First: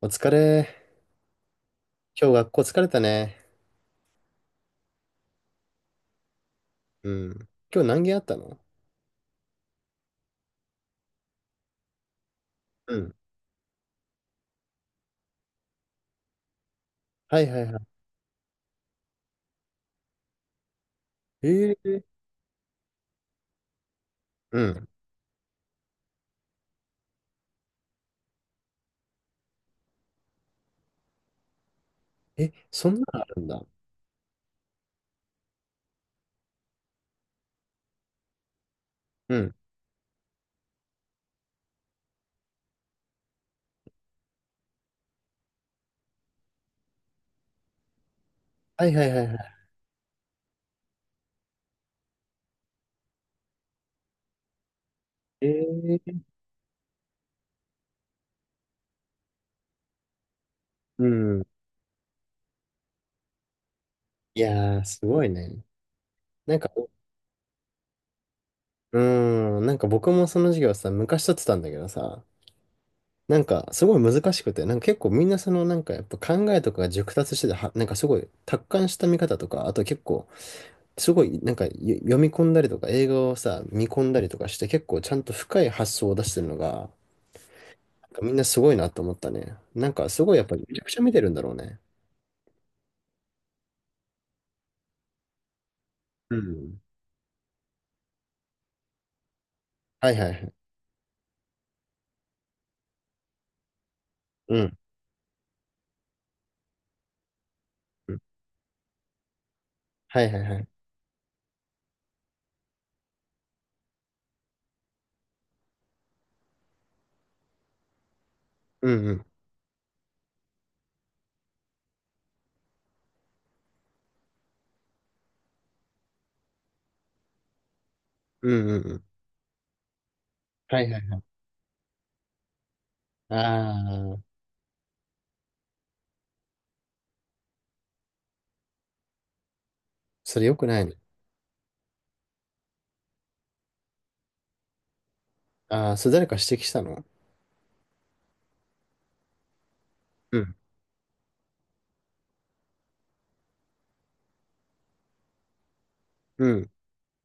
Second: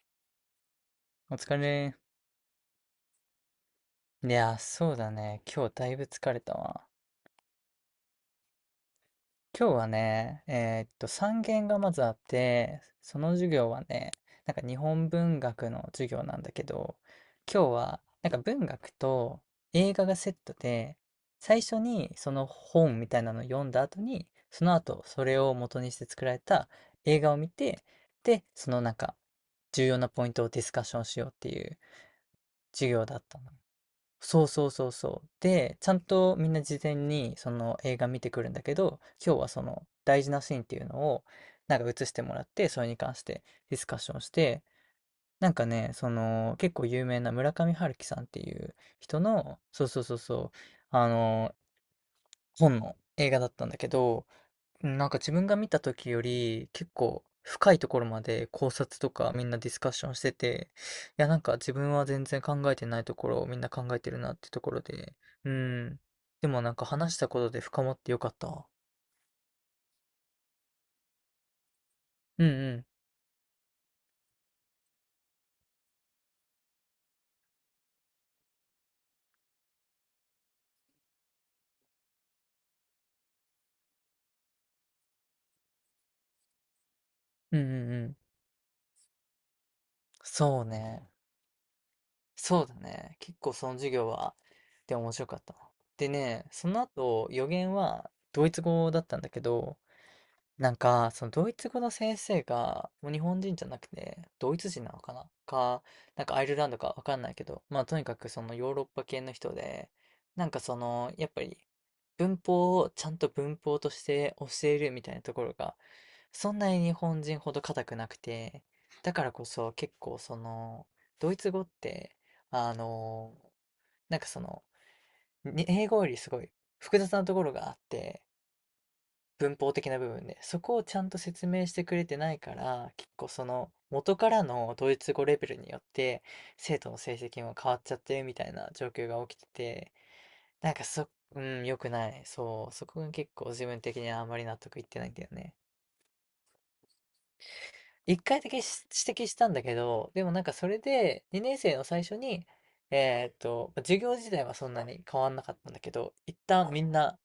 お疲れ。お疲れ。今日学校疲れたね。いやー、そうだね。今日だいぶ疲れたわ。うん。今日何件あったの？今日はね、3限がまずあって、うん。その授業はね、なんか日本文学の授業なんだけど、はいはい今日ははなんか文学と映画がセットで、い。最初にその本みたいなのを読んだ後に、うそのん。後それを元にして作られた映画を見て、で、そのなんか重要なポイントをディスカッションしようっていうえ、そ授んな業だのっあたるの。んだ。そうそうそうそう。で、ちゃんとみんな事前にその映画見てくるんだけど、今う日はん。その大事なシーンっていうのをなんか映してもらって、それに関してディスカッションして、なんかね、その結構有名な村上春樹さんっていうはいはい人はいはい。の、そうそうそうそう、あの、本の映画だったんだけど、うん、なんか自え分が見た時ー、より、結構深いところまで考察とかみんなディスカッションしてて、ういやなんん。か自分は全然考えてないところをみんな考えてるなっいてとこやろー、すで、ごいうね。ん。でなんもか、なんか話したことで深まってよかったわ。うなんか僕もその授業さ、昔取ってたんだけどさ、うんうん。なんかすごい難しくて、なんか結構みんなそのなんかやっぱ考えとかが熟達してて、は、なんかすごい達観した見方とか、あと結構すごい、なんか、よ読み込んだりとか、映画をさ、見込んだりとかして、結構ちゃんと深い発想を出してるのが、うんうんうなんん。かみんなすごいなと思ったね。なんか、すごいやっぱそりうめちゃくちゃね。見てるんだろうね。そうだね。結構その授業は、で面白かったな。でうね、そん。の後予言はドイツ語だったんだけど、はいはいはい。なんか、そのドイツ語の先生が、もう日本人じゃなくて、ドうイツん。人なのかなか、なんかアイルランドかわかんないけど、まあとにうかんくそのヨーロッパ系の人で、はいはいなんはかい。その、やっぱり文法をちゃんと文法として教えるみたいなところが、そんなに日本人ほど硬くなくて、うんうだかん。らこそ結構その、ドイツ語って、あの、なんかその、に英語よりすごい複雑なところがあって、うんうんうん。文法的な部分で、そこはをいちはゃいんはとい。説明してくれてないから、結構その元あかあ、らのドイツ語レベルによって生徒の成績も変わっちゃってるみたいな状況が起きてて、それ良くなんなかいね。そ、うん、良くない。そう、そこが結構自分的にはあんまり納得いってないんだよね。ああ、それ誰か指摘したの？一回だけし指摘したんだけど、でもうなんかん。それで2年生の最初に、授業自体はそんなに変わんなかったんだけど、一うん。旦みんな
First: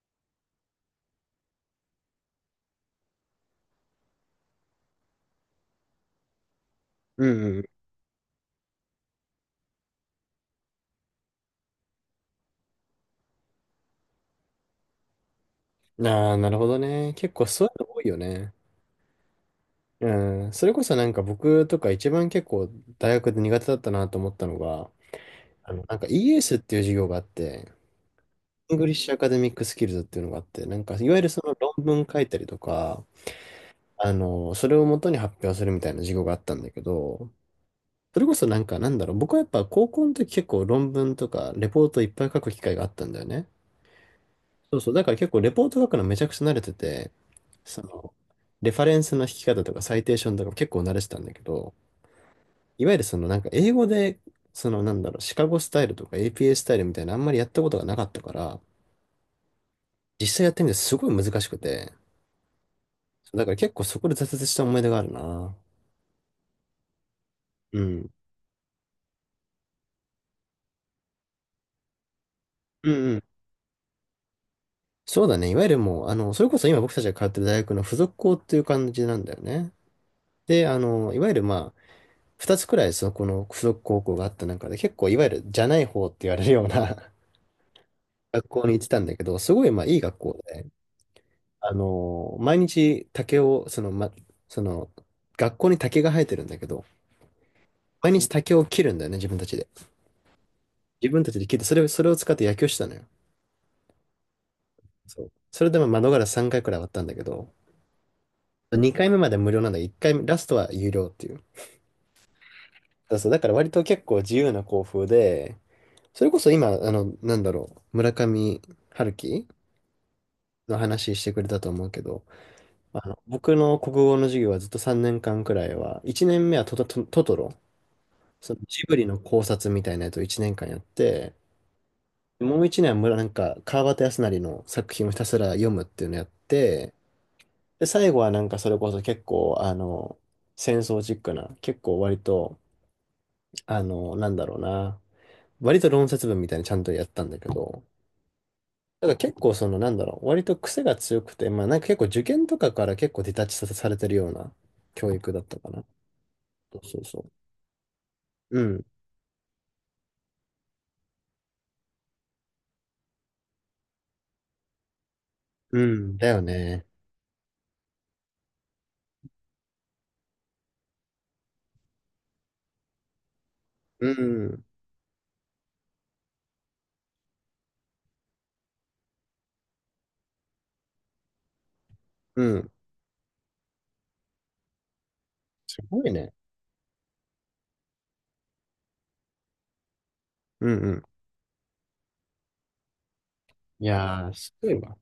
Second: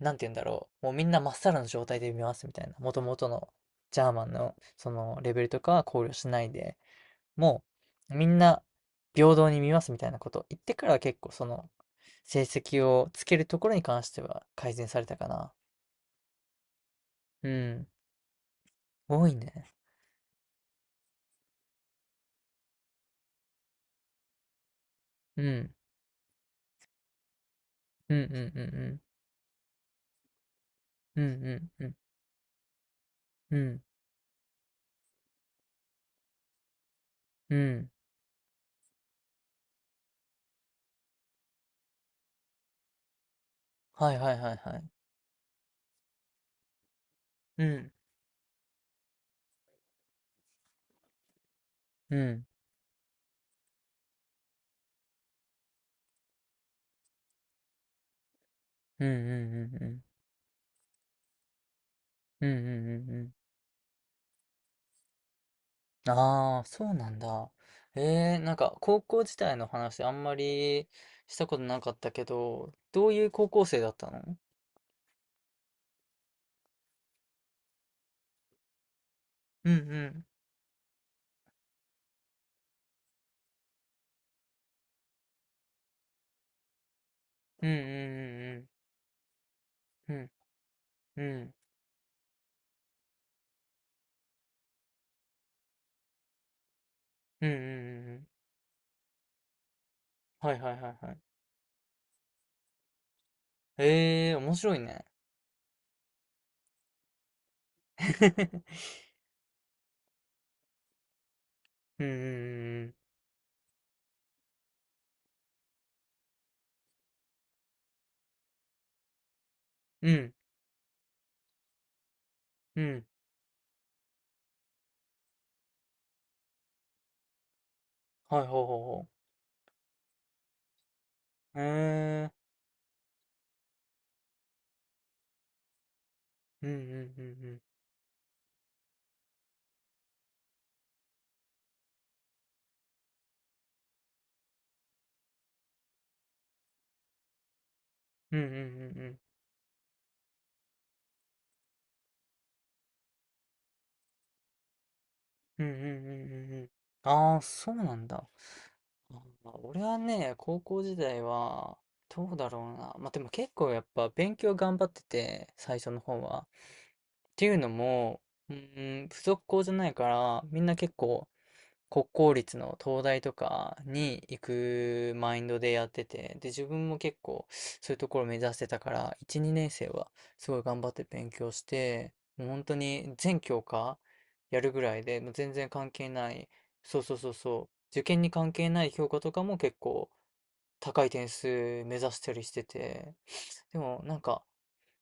なんて言うんだろう、もうみんなまっさらの状態で見ますみたいな、元々のジャーマンのそのレベルとかは考慮しないで、うんもううみんな平等に見ますみたいなことを言ってから結構その成績をつけるところに関しては改善されたかな。ん。ああ、なるほどね。結構うそういうん、の多いよね。多いね。うん。それこそなんか僕とか一番結構大学で苦手だったなと思ったのが、うん、あの、なんか ES っていう授業があって、うんうんうイングリッんシュアカデミックスキルズっていうのがあって、なんかいわうゆん、うるそんのう論んうん、文書いたりとか、うん、あの、それを元に発表するみたいな授業があったんだけど、うん、それこそなんかなんだろう、僕はやっぱ高校の時結構論文とかレポートいっぱい書く機会があったんだよね。はいはいはいそはうい。そう、だから結構レポート書くのめちゃくちゃ慣れてて、うそん、の、レファレンスの引き方とかサイテーションとか結構慣れてたんだけど、うん、いわゆるそのなんか英語で、そのなんだろう、シカゴスタイルとか APA スタイルみたいなあんまりやったことがなかったから、うんうんうんうん、実際やってみてすごい難しくて、うんうんうんうん。だから結構そこで挫折した思い出があるな。ああ、そうなんだ。うん。なんか高校時代の話あんまりしたことなかったけど、うんどううん。いう高校生だったのそうだね。いわゆるもう、あの、それこそ今僕たちが通ってる大学の付属校っていう感じなんだようね。んうん。で、あの、いわゆるまあ、二つくらいそこの付属高校があった中で、結構いわゆるじゃない方って言われるような うん 学う校んに行ってたんだけど、すごいまあいいうん学うん。校で、うんあの、毎日竹を、その、ま、その、学校に竹が生えてるんだけど、うんうんうんうんうん毎う日ん。竹を切るんだよね、自分たちで。はいはいはい自はい。分たちで切って、それを、それを使って野球してたのよ。ええー、面白いね。そう。それでも窓ガラス3回くらい割ったんだけど、2回目まで無料なんだけど、1回目、ラストは有料っていう。うんうんだそう、だから割と結構自由な校風で、それこそ今、あの、なんだろう、村上春樹うんうん。の話してくれたと思うけど、うんうあん。の、僕の国語の授業はずっと3年間くらいは、1年目はトト、トトトロ、はいそのほうほうジブリほの考察みたいなやつを1年間やって、う。えー。もう1年は村、なんか、川端康成の作品をひたすら読むっていうのやっうんうて、んうんうん。で、最後はなんかそれこそ結構、あの、戦争チックな、結構割と、あの、なんだろうな、割と論説文みたいにちゃんとやったんだけど、うんうんうんうただん。から結構その、なんだろう、割と癖が強くて、まあなんか結構受験とかから結構ディタッチさせされてるような教育だったうんかうんうな。んうんうんうん。そうそうそああ、そうなんだ。う。うん、まあ俺はね、高校時代は、どうだろうな。まあ、でも結構やっぱ勉強頑張ってて、最う初のん、方だよは。っね。ていうのも、うーん、付属校じゃないから、みんな結構国公立の東大とかうに行ん、くマインドでやってて、で、自分も結構そういうところを目指してたから、1、2年生はすごい頑張って勉強して、うもう本ん、当に全教科やるぐらいで、もう全然す関ご係いね。ない、そうそうそうそう、受験に関係ない評価とかも結構うん、うん。高い点数目指したりしてて、でいもなんやー、かすごいわ。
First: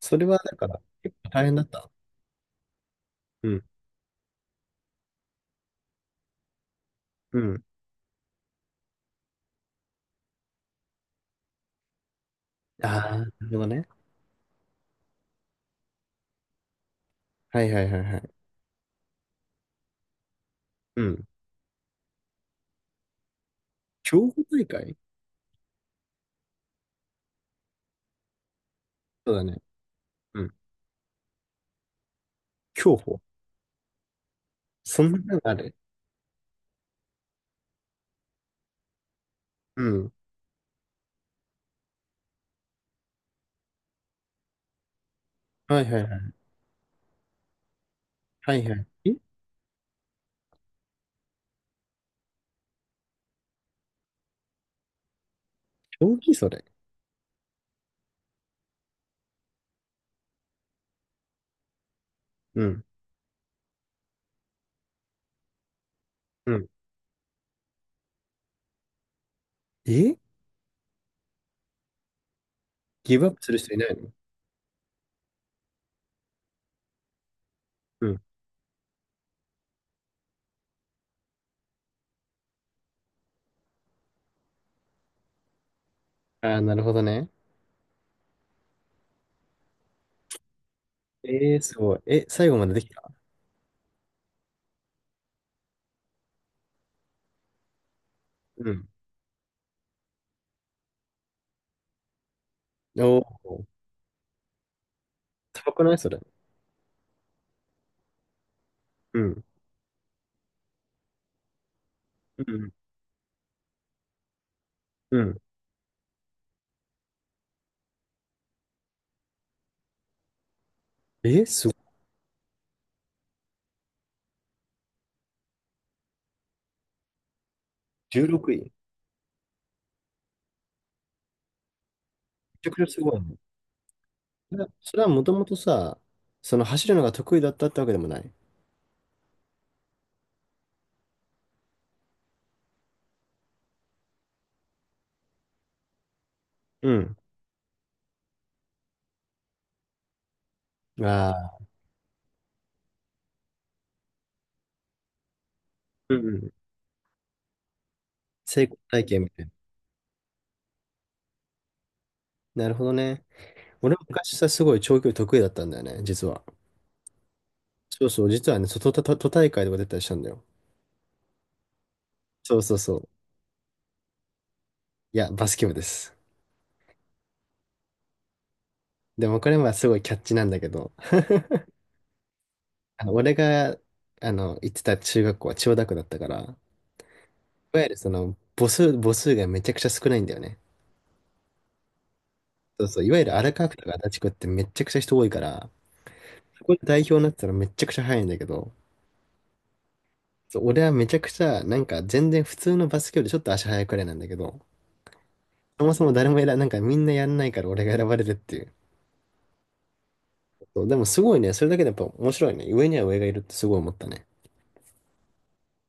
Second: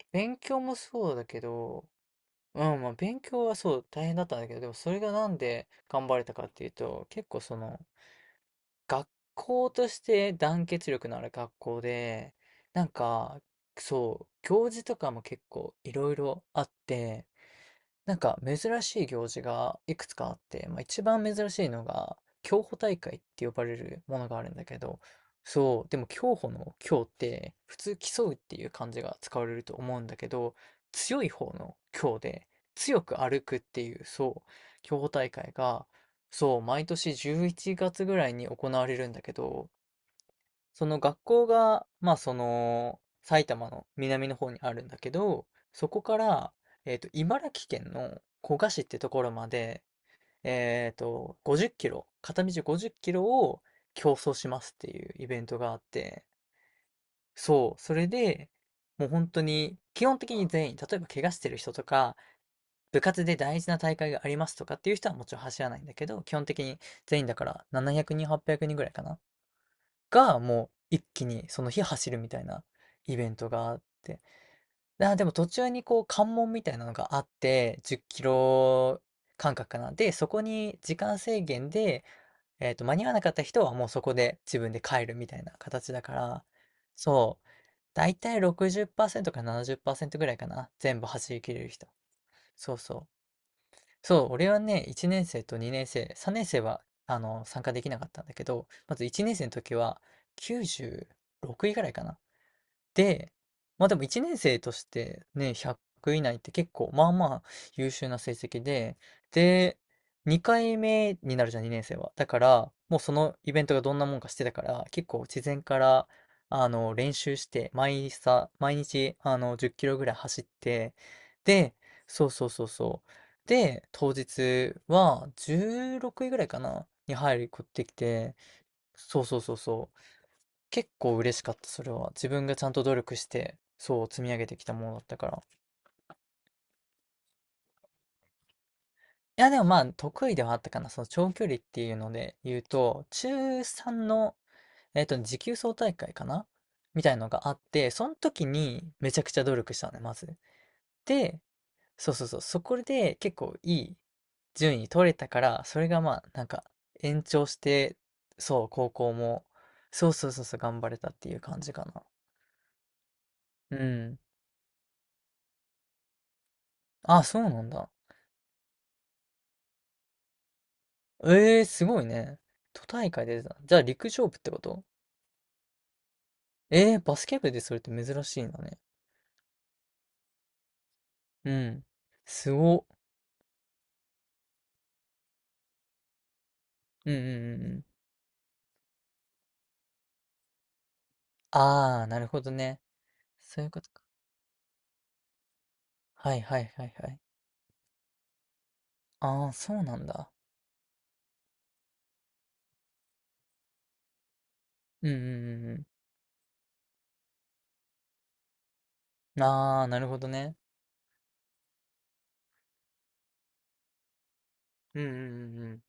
それ勉はだ強かもら、そう結だ構け大変だっど、た。うん、まあ勉強うはん、そう大変だったんだけど、でもそれがなんで頑張れたかっていうと、結う構そん。の、学校として団結力のある学校で、なんああ、なるか、ほどね。そう、行事とかも結構いろいろあって、はいはいはいなはんい。か珍しい行事がいくつかあって、まあ、う一番ん。珍しいのが競歩大会って呼ばれるもの競があ歩るん大だけ会？ど、そう、でも競歩の競って普通競うっていう漢字がそう使だわれね。ると思うんだけうん。ど、強い方の競で競強く歩。歩くっていう、そう、競そ歩ん大なの会ある？が、そう、毎年11月ぐらいに行われるんだけど、うん。その学校が、まあその、埼玉の南の方にあるんだけど、はいそはこいはかい。ら、茨城県のは古い河は市っい。てとえ、ころまで、50キロ、片道50キロを競争しますっていうイベントがあっ競て、技それ？そう、それで、もう本当に、基本的に全員、例えば怪我してる人とか、うん。部活で大事な大会がありますとかっていう人はもちろん走らないんだけど、基本う的ん。に全員だから700人、800人ぐらいかな。え、が、もう一気にその日走るみたいなイギブベアッンプトするが人あいっないの？て。あ、でも途中にこう関門みたいなのがあって、10うん。キロ間隔かな。で、そこに時間制限で、間に合わなかった人はもうそこで自分で帰るみたいな形だから、ああ、なるほどね。そう。だいたい60%か70%ぐらいかな。全部走り切えー、れるす人。ごい。え、最後までそうできそう。た？そう、俺はね、1年生と2年生、3年生はあの参加できなかったんだけど、うん。まず1年生の時は96位ぐらいかな。おで、お、まあでも1年生としてね、高くないそ100れ？以内って結構まあまあ優秀な成績で、うん。で、2回目になるじゃん、2年生は。だかうん。ら、もうそのイベントがどんなもんかしてたから、結う構ん。事前から、練習して、毎朝、毎日、10キロぐらい走って、え、すごで、い。そうそうそうそう。で、当日は16位ぐらいかな、に入ることでき16て、位。めそうそうそうそう。結構嬉しかった、それは。自分がちちゃゃんくとちゃ努す力ごいしね。て、そう積み上げそてれきはたものそだれっはたもかとら。もとさ、その走るのが得意だったってわけでもない？いや、でもまあ、得意ではあったかな。その長距離っていうので言うと、中3の、持久走大会かなうみたん。いのがあって、その時にめちゃくちゃ努力したのね、まず。で、ああ、そうそうそう、そこで結構いい順位取れたから、それがうまあ、んうなんん。か、延長して、成そう、功高体校験みたも、いそうそうそうそう、頑張れたっていう感じかな。な。なるほどね。う俺もん。昔さ、すごい長距離得意だったんだよね、実は。あ、そうなんだ。そうそう、実はね、そう都、都都都大会とか出たりしたんだよ。ええーすごいね。そうそう都そう。大会出てた。じゃあ陸上部ってこといや、バスケ部です。ええーバスケ部でそれって珍しいんだね。でもこれはすごいキャッチなんだけど、う ん。すごっ。あの俺が、あの、行ってた中学校は千代田区だったから、いうんうんうんうわん。ゆるその、母数、母数がめちゃくちゃ少ないんだよね。ああ、なるほどね。そうそう、いわゆる荒そうい川う区こととかか。足立区ってめちゃくちゃ人多いから、はいはそいこではい代は表い。になってたらめちゃくちゃ速いんだけど、ああ、そうなんだ。そう、俺はめちゃくちゃ、なんか全然普通のバスケよりちょっと足速いくらいなんだけど、うんうんうんそうもそも誰もやら、なんかみんなやんないから俺が選ばれるっていう。ん。ああ、なるほどね。そう、でもすごいね。それだけでやっぱ面白いね。上には上がいるってすごい思ったね。うんうんうんうん。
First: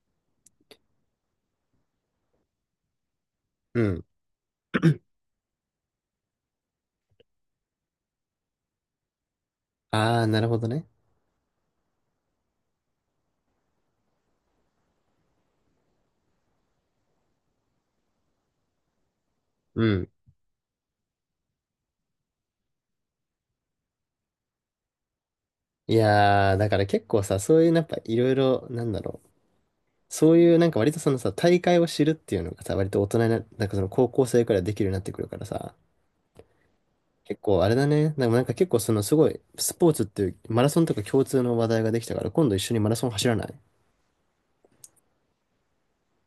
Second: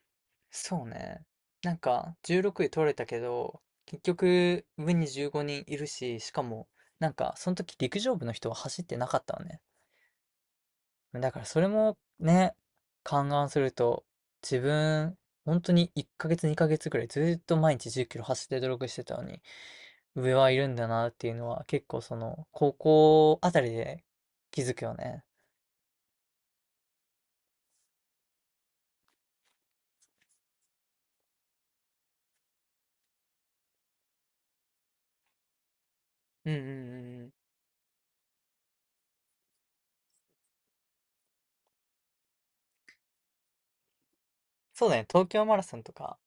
そうね。なんか、16位取れたけど、う結ん。局、上に15人いるし、しかも、なんか、その時陸上部の人は走ってなかったわね。ああ、なるほどね。だからそれもね、勘案すると、自分、本当に1ヶ月2ヶ月くらいずっと毎日10キロ走って努力してたのに、うん。上はいるんだなっていうのは結構その、高校あたりで気づくよね。いやー、だから結構さ、そういうやっぱいろいろ、なんだろう。そういうなんか割とそのさ、大会を知るっていうのがさ、割と大人にな、なんかその高校生くらいできるようになってくるからさ、うんうんうんうん。結構あれだね。でもなんか結構そのすごい、スポーツっていうマラソンとか共通の話題ができたから、今度一緒にマラソン走らない？そうだね、東京マラソンとか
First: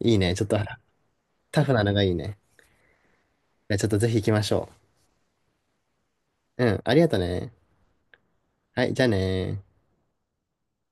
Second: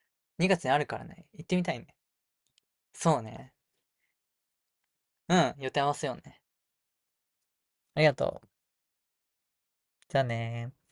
いいね。ちょっ2とあ月にあらるからね、行ってタみフたいなのね。がいいね。そうね。いやちょっとぜひ行きましょうん、予定合わせようね。う。うん、ありがとね。ありがとう。はい、じゃあねー。じゃあねー